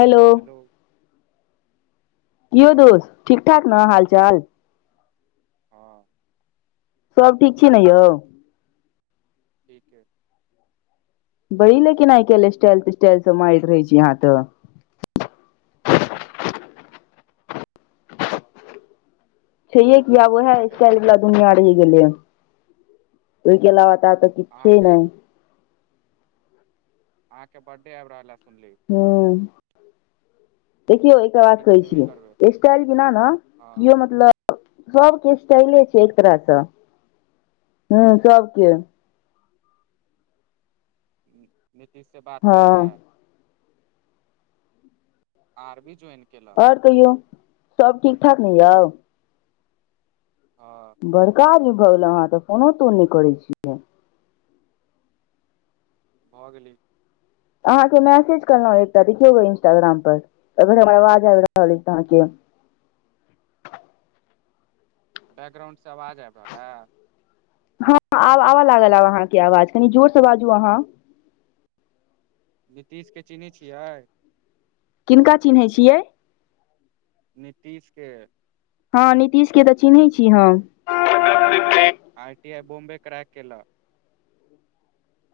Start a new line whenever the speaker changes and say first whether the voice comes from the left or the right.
left: Hello! यौ
right: हँ
left: दोस ठीक ठाक ने हाल-चाल?
right: हँ
left: सब ठीक छी ने यौ?
right: ठीके
left: बड़ी लेकिन आइ कैल स्टटाइल-तस्टाइल सब मारैत रहै छिये अहाँ तऽ
right: हूँ
left: छैेहे कि आब उएहे
right: अहाँके
left: स्टाइल वला दुनिया रहि गेलैय, ओहिके अलावा तातक
right: अहाँके अहाँके बड्डे आबि रहल या सुनली
left: हूँ देखियौ एकर बात
right: पार्टी
left: कहै
right: तऽ देबे करबै
left: छियै स्टाइल बिना ने
right: हँ
left: केओ मतलब
right: ह
left: सबके स्टाइले छै एक तरहसँ, हॅं सबके
right: नीतीश से बात
left: हँ
right: होइ हे? आर्मी जॉइन केलक
left: आओर कहियौ सब ठीक-ठाक ने यौ?
right: हँ
left: बड़का आदमी भऽ गेलै अहाँ तऽ फोनो-तोन नहि करै छियै।
right: भऽ गेलै
left: अहाँके मैसेज कएलहु एकटा देखियौ ग इंस्टाग्राम पर अगर हमर आवाज आबि रहल अछि अहाँके
right: बैकग्राउंड से आवाज आबि रहल हैय?
left: हँ आबऽ आबे लागल अहाँके आवाज, कनि जोरसे बाजू अहाँ
right: नीतीश के चिन्है छियै?
left: किनका चिन्हैत छियै?
right: नीतीश के!
left: हँ, नीतीशके तऽ चिन्है छी हम
right: R T I Bombay crack केेलक।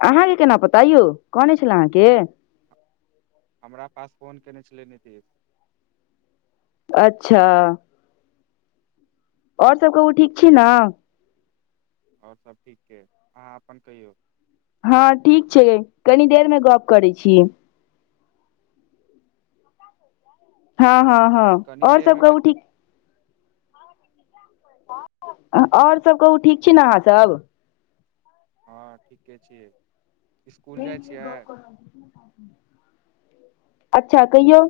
left: अहाँके केना पता यौ? कहने छलय अहाँके?
right: हमरा पास फोन कयने छलै नीतीश
left: अच्छा और सब कहू, ठीक छी ने?
right: आओर सभ ठीक छै अहाँ अपन कहियौ
left: हँ ठीक छै, कनी देरमे गप करैत छी हँ हँ हँ,
right: कनि
left: आओर सब
right: देरमे
left: कहू ठीक आओर सब कहू ठीक छी ने अहाँ सभ?
right: हँ ठीके छियै। स्कुल जाइ छियै
left: अच्छा कहियउ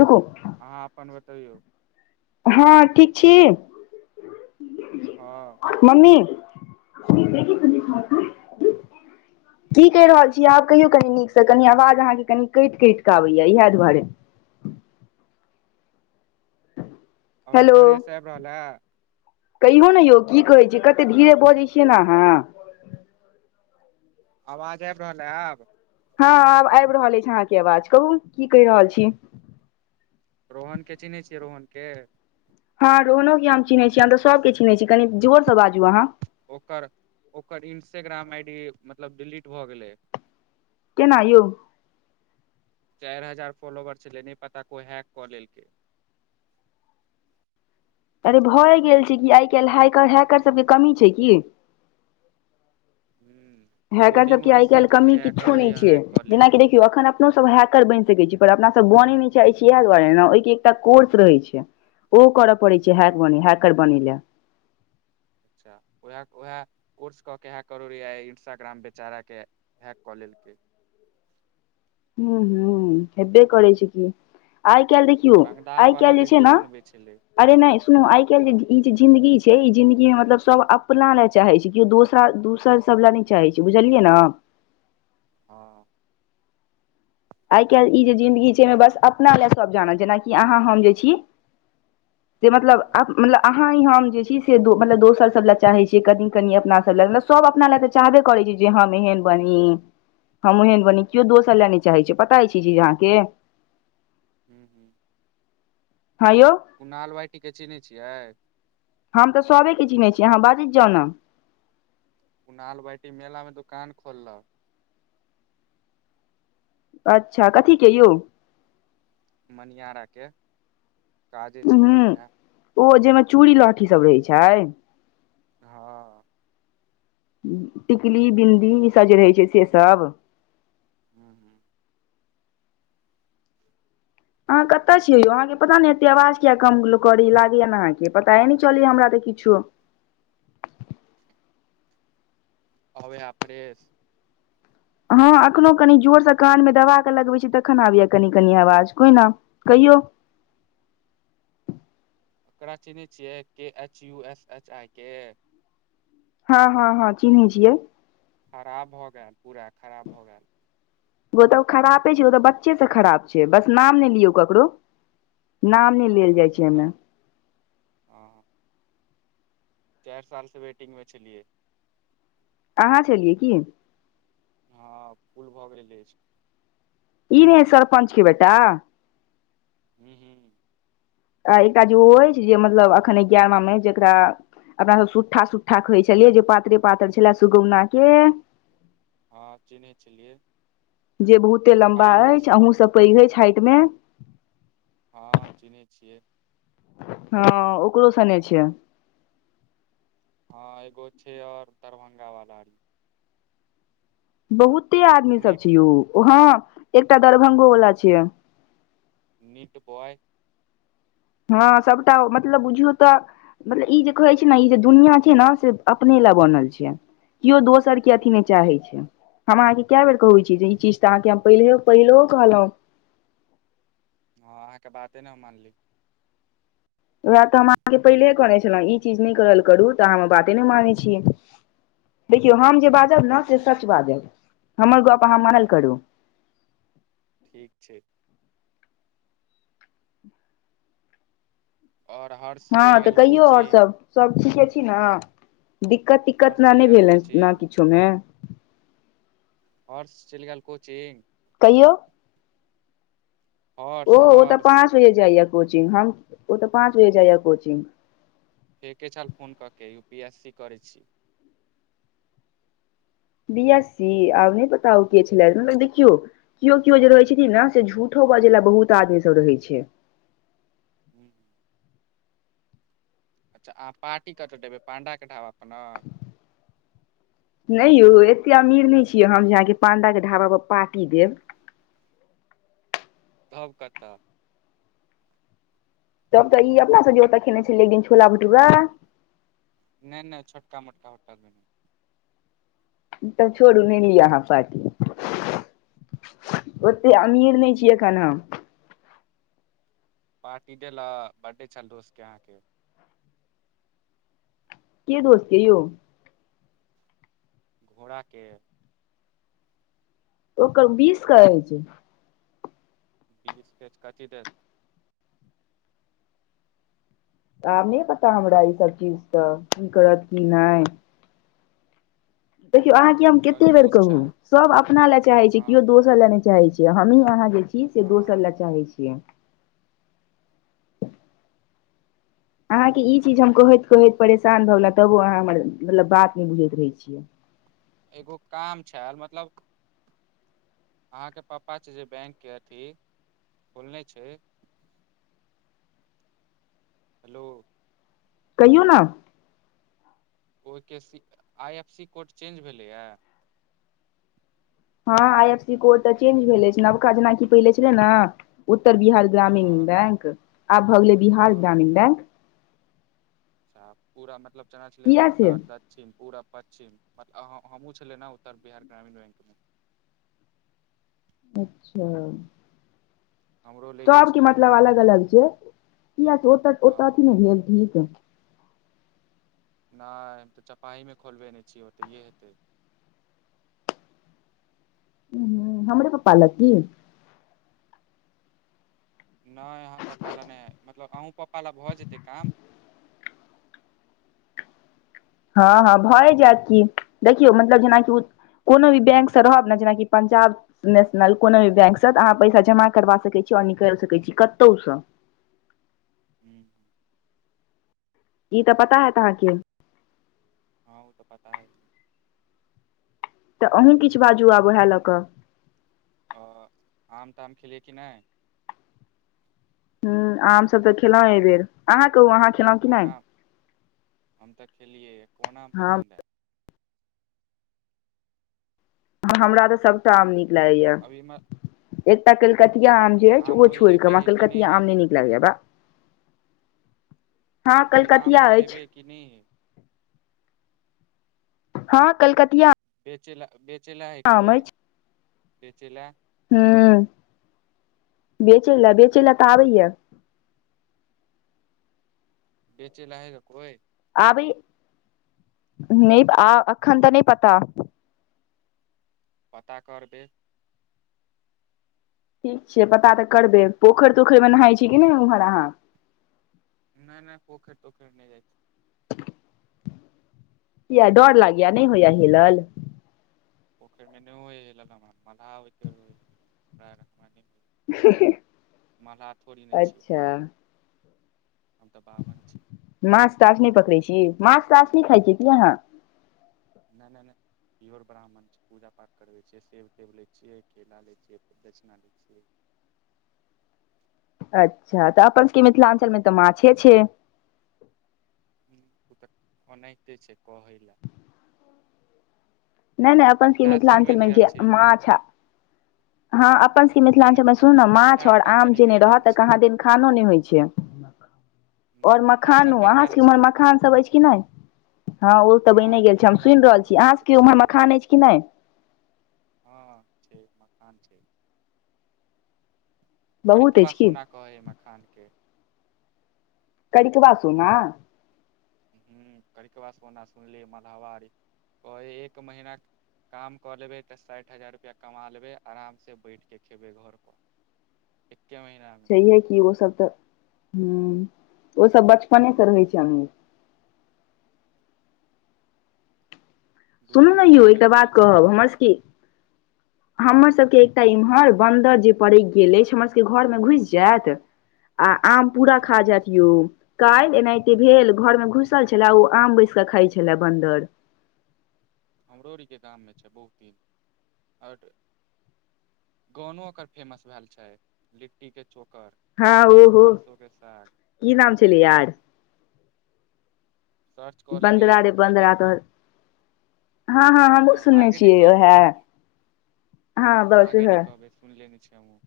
left: रुकु
right: अहाँ अपन बतैयउ
left: हँ ठीक छी
right: हँ
left: मम्मी की कहि रहल छिय आब कहियौ कनि नीकसँ कनि आवाज अहाँके कनि कटि कटि कऽ आबैए इएह दुआरे
right: अभी फर्रेश आइब रहल ह
left: कहियो ने यौ की कहै छै कते धीरे बजै छियै ने आहाँ
right: अवाज आबि रहल है आब
left: हँ आब आइब रहल अछि अहाँके आवाज कहू की कहि रहल छी
right: रोहनके चिन्है छियै रोहनके
left: हँ रोहनोक के हम चिन्है छीह तऽ सबके चिन्है छी कनी जोर से बाजू अहाँ
right: ओकर ओकर इंस्टाग्राम आई डी मतलब डिलीट भऽ गेलइ
left: केना यउ
right: चाइर हजार फोलोवर छलै नहि पता कोइ हैक कऽ लेलकै
left: अरे भऽ गेल छै कि आइ काल्ह हैकर हैकर सबके कमी छै की
right: हं
left: हैकर
right: कोडिंग
left: सबके
right: ओरी
left: आइ काल्हि
right: सिखल
left: कमी
right: एक आ
left: किछो
right: ओरी
left: नहि छै
right: ह को
left: जेनाकि देखियौ अखन अपनो सब हैकर बइन सकै छी पर अपना सब बने नहि चाहैत छी इएह दुआरे ने ओहि के एकटा कोर्स रहै छै ओ करय पड़ै छै हैक
right: हँ
left: बने हैकर बनै लय
right: अच्छा उएह उएह कोर्स कऽ के इएह कर रहियै इंस्टाग्राम बेचारा के हैक कलेल के
left: हूँ हूँ हैबे करै छै कि आइ कैल देखि किओ
right: रंगदार
left: आइ
right: वाला
left: कैल जे छै
right: वीडियो
left: ने
right: बनबै छलै
left: अरे नइ सुनू आई कैल जे ई जे जिंदगी छै ई जिंदगी में मतलब सब अपना ले चाहै छै केओ दोसरा दोसरसभ लए नय चाहैत छै बुझलियै ने
right: हँ
left: आइ काल्हि ई जे जिंन्दगी छै एहिमे बस अपना ले सभ जानत जेनाकि अहाँ हम जे छी जे मतलब
right: हूँ
left: मतलब अहाँ ई हम जे छी से मतलब दोसर सब लय चाहे छीयै कनी कनी अपना सब लए मतलब सब अपना ल त चाहबे करइ छी जे हम एहन बनी हम ओहन बनी क्यो दोसर लेने छी चाहै छय पता हइ छै चीज अहाँके
right: हूँ हूँ
left: हँ यउ
right: कुनो हालवाइटिके चीन्हे छियै
left: हम तऽ सबके चिनहै छी अहाँ बाजैत जाउ ने
right: उ नाल बाटी मेला में दुकान खोलक
left: अच्छा कथीेके यउ
right: मनिहारा के काजे छै ओकर
left: हं
right: उएह
left: ओ जहिमे चूड़ी लहठी सब रहै छै
right: हँ
left: टिकली बिन्दी ईसभ जे रहै छै से सब
right: हूँ हूँ
left: अहाँ कतअ छीयै यौ अहाँके पता ने एते आवाज किया कम करी लागैया ने अहाँके पताे न चलया हमरा तऽ किछो
right: आबइ फ्रेश
left: हँ अखनो कनि जोरसँ कान में दबा कऽ लगबै छी तखन आबिय कनि कनि आवाज कोइ ने कहियउ
right: ओकरा चिन्है छियै कि H U S H I के
left: हँ हँ हँ चिन्है छियै
right: खराब भऽ गेल पूरा खराब भऽ गेल।
left: ओ तऽ खरापे छैय ओ तऽ बच्चे से खराब छैय बस नाम नहि लियौ ककरो। नाम नहि
right: हँ
left: लेल जाइ
right: हँ
left: छै
right: मतलब
left: एहिमे
right: हँ। चारि साल से वेटिंग मे छेलियै।
left: आहाँ छेलियै की?
right: हँ फूल भऽ गेल अछि।
left: ई रहै सरपञ्च क बेेटा?
right: हू हू
left: आ एकटा जे ओ अछि जे मतलब अखन एगारहवाँमे जकरा अपना सब सुट्ठा सुट्ठा कहै छलियै जे पातरे पातर छलै सुगौना के
right: हँ चीनहै छलियै।
left: जे बहुते लम्बा
right: आयुष
left: अछि अहूँसे पैघ अछि हाइट मे।
right: हँ चिनहै छियै।
left: हँ ओकरो सने छियै।
right: हँ एगो छैय और दरभंगा वाला
left: बहुते आदमी सब
right: नीट
left: छैय यौ ओहाँ एकटा दरभंगो वाला छियै।
right: नीट बॉय
left: हँ सबटा मतलब बुझियौ तऽ मतलब ई जे कहै छैय ने ई जे दुनियां छैय ने से अपने लए बनल छियै। केओ दोसर के
right: हूँ
left: अथी नहि
right: हूँ
left: चाहै छैय हम अहाँके कय बेर कहु ई चीज ई
right: हूँ
left: चीज त आहाके हम पहिले पहिलो कहलहुँ।
right: हँ अहाँके बाते नहि हम मानली।
left: वैह तऽ हम अहाँके पहिलेहे कहने छलहुँं ई चीज नहि करल करू तऽ अहाँ बाते नहि मानै छीयै। देखियौ हम जे बाजब ने से सच बाजब हमर गप अहाँ मानल
right: हँ
left: करू।
right: ठीक छैय। और हर
left: हँ तऽ कहियौ आओर सब सब ठीके छी ना? दिक्कत तिक्कत
right: हर्ष
left: न
right: चलि
left: ने
right: गेल
left: भेल ना
right: कोचिंग
left: किछो मे?
right: हर्स चलि गेल कोचिंग?
left: कहियौ
right: हर्ष
left: ओ ओ तऽ
right: हर्ष
left: पाँच बजे जाइया कोचिंग हम ओ तऽ पाँच बजे जाइया कोचिंग।
right: फेके छल फोन कऽ के यू पी एस सी करै छी।
left: बी एस सी आब नहि पता उ के छलै मतलब देखियौ केओ केओ जे रहै छथिन ने से झूठो बजेला बहुत आदमी सब रहै छैय।
right: हू अच्छा अहाँ पार्टी कत देबै पाण्डा के ढाबा पे ना?
left: नहि यौ एते अमीर नहि छियै हम जे अहाँके पांडा के ढाबा पर पार्टी देब।
right: तब कतऽ?
left: तब तऽ ई अपना सब ओतऽ खेने छलियै एकदिन छोला भटूरा
right: नहि नहि छोटका मोटका होटल मे नहि।
left: तब छोड़ू नहि लिय अहाँ पार्टी। ओते अमीर नहि छियै अखैन हम।
right: पार्टी देलक बर्थडे छल दोस्तके अहाँके।
left: के दोस्तके यौ?
right: घोड़ाके
left: ओकर बीसके अछि।
right: [unintelligible] कथी देत?
left: आब नहि पता हमरा ईसभ चीज त की करत की नहि। देखियौ अहाँके हम कते बेर
right: कंजूस
left: कहू
right: छै
left: सब अपना लए चाहै छैय
right: हँ
left: केओ दोस्त दोसर लए नहि चाहै छियै हमही अहाँ जे छी से दोसर लए
right: हँ
left: चाहै छियै। अहाँके ई चीज हम कहैत कहैत परेशान भगेल तबो अहाँ हमर मतलब बात नहि बुझैत रहै छियै
right: एगो काम छल मतलब अहां के पापा छै जे बैंक के अथी खोलने छै हेलो
left: कहियौ ना
right: ओहिके I F C code change भेलैए
left: हँ आई एफ सी कोड तऽ चेंज भेले अछि नबका जेनाकि पहिले छले न उत्तर बिहार ग्रामीण
right: हँ
left: बैंक आब भऽ गेलै बिहार
right: हँ
left: ग्रामीण बैंक
right: अच्छा पूरा मतलब जेना छलै
left: किया से
right: उत्तर दक्षिण पूरब पश्चिम मतलब हमहुँ छलै ने उत्तर बिहार ग्रामीण बैंकमे
left: अच्छा
right: हमरो लैके
left: सबके
right: छलै
left: मतलब अलग अलग छै किया त ओत अथी
right: हँ
left: नहि भेल ठीक
right: नहि हम तऽ चपाइमे खोलबे नहि छियै ओतहिए हेतै
left: हू हमरे पापा लकी
right: नहि अहाँ पापा लए नहि मतलब अहुँ पापा लए भऽ जेतै काम
left: हँ हँ भए जायत क देखियौ मतलब जेनाकि कोनो भी बैंकसँ रहब ने जेनाकि पंजाब नेशनल कोनो भी बैंक से तऽ अहाँ पैसा जमा करवा सकैत छी आओर निकलि सकैत छी कतहुसँ
right: हूँ
left: ई तऽ पता हयत अहाँके
right: हँ ओ तऽ पता ह
left: तऽ अहूँ किछु बाजू आब उएह लऽ कऽ
right: ओ आम ताम खेलियै कि नहि
left: ह आम सब तऽ खेलों एहि बेर अहाँ कहु अहाँ खेलहुँ कि
right: कोन
left: नहि
right: आम हम तऽ खेलियै कोन आम
left: हँ
right: पसन्द हय
left: हमरा त सबटा आम नीक लागे या
right: अभी
left: एकटा कलकतिया आम जे ओह
right: मूड़ी
left: छोड़ के
right: हेबे
left: हमरा
right: हइ कि
left: कलकतिया
right: हे
left: आम नहि नीक लागिय बा हँ
right: अभी आम
left: कलकतिया
right: ओरी
left: अछि
right: हेबै कि नहि
left: हँ कलकतििया
right: बेचेलय बेचेलय ह कोय बेचेलय
left: ह बेचै लए बेचै लए तऽ आबैय
right: बेचै ल आबे हय कोइ
left: आबै नहि अखन तऽ नहि पता
right: पता करबै
left: ठीक छै पता तऽ करबै पोखरि तोखरि मे नहााय छी कि नहि उम्हर अहाँ
right: नहि नहि पोखेर तोखेर नहि जाइ छै
left: किया डर लागैया नहि होइया हेलल
right: पोखरिमे नहि होइय हमरा मल्लाह और के होइ हे मल्लाह थोड़ी ने छियै
left: अच्छा
right: हम हम तऽ बाभन छी
left: माछ ताास नहि पकड़े छी माछ ताास न नहि खायइ छी की यहाँ
right: नहि नहि नहि ईहोर ब्राह्मण छै पूजा पाठ करबै छियै सेब तव लै छियै केला लै छियै फेर दक्षिणा लै छियै
left: अच्छा तऽ अपन सबके मिथिलाञ्चल मे तऽ माछे छै
right: ओ तऽ ओनाहिते छै कहै लए
left: नहि नहि अपन
right: फैशन
left: मिथिलाञ्चल
right: बनि
left: मे
right: गेल
left: जे
right: छै यौ
left: माछ हँ अपन सबके
right: नहि
left: मिथिलाञ्चल मे
right: नहि
left: सुनू ने माछ आओर
right: फैशन
left: आम
right: कनि
left: जेने
right: बनि
left: रहत
right: गेल
left: तऽ
right: छै
left: कहाँ दिन खानो नहि होइ छै आओर मखानो
right: फैशन बनि
left: अहाँ
right: गेल
left: सभके इम्हर
right: छै
left: मखान सभ अछि कि नहि हँ ओ तऽ बने
right: हँ
left: गेल छै हम
right: मलाह
left: सुनि रहल छी
right: हँ
left: अहाँ
right: तऽ
left: सब उम्हर
right: छियै
left: मखान अछि कि नहि
right: हँ छै मकान छै
left: बहुत
right: करिकबा
left: अछि की
right: सोना कहै हए मखान के
left: करिकबा सोना
right: हूँ करिकबा सोना सुनली मलहावा आरी कहय हए एक महीना काम कऽ लेबै तऽ साठि हजार रुपैआ कमा लेबै आरामसँ बैठके खेबय घरपर एके महिना
left: कियेकि ओ सब तऽ हम्म ओ सब बचपने स रहै छै अमिर
right: दू
left: सुनू
right: दू
left: ने
right: बीघा
left: यौ
right: मे
left: एकटा बात
right: करै छै
left: कहब हमर
right: मकान
left: सब की हमर सबके एकटा इम्हर बन्दर जे पड़कि गेल अछि हमर सबके घरमे घुसि जायत आ आम पूरा
right: हूँ
left: खा
right: हमरो
left: जायत यौ काल्हि एनाहिते भेल घरमे घुसल छलए ओ आम बैस क खाइत छले बन्दर
right: हमरो आरि के गाममे छै बहुते आओर गानो ओकर फेमस भेल छै लिट्टीके चोकर
left: हँ ओहो
right: सरसो के साग
left: की नाम छलै यार
right: सर्च कऽ लेबै
left: बन्दरा रे
right: यूट्यूब पर
left: बन्दरा
right: देखबै
left: तोहर हँ हँ हमहुं सुनने
right: आगे नहि
left: छियै
right: कहबै
left: वैहै हँ बस वैहै
right: सुन लेने छी हमहुं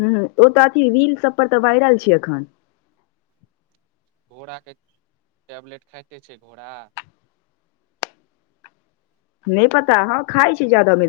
left: हं ओ तऽ अथी रील सब पर तऽ वायरल छै एखन
right: घोड़ाके टेबलेट खाइते छै घोड़ा
left: नहि पता हँ खाइ छै जादा बेर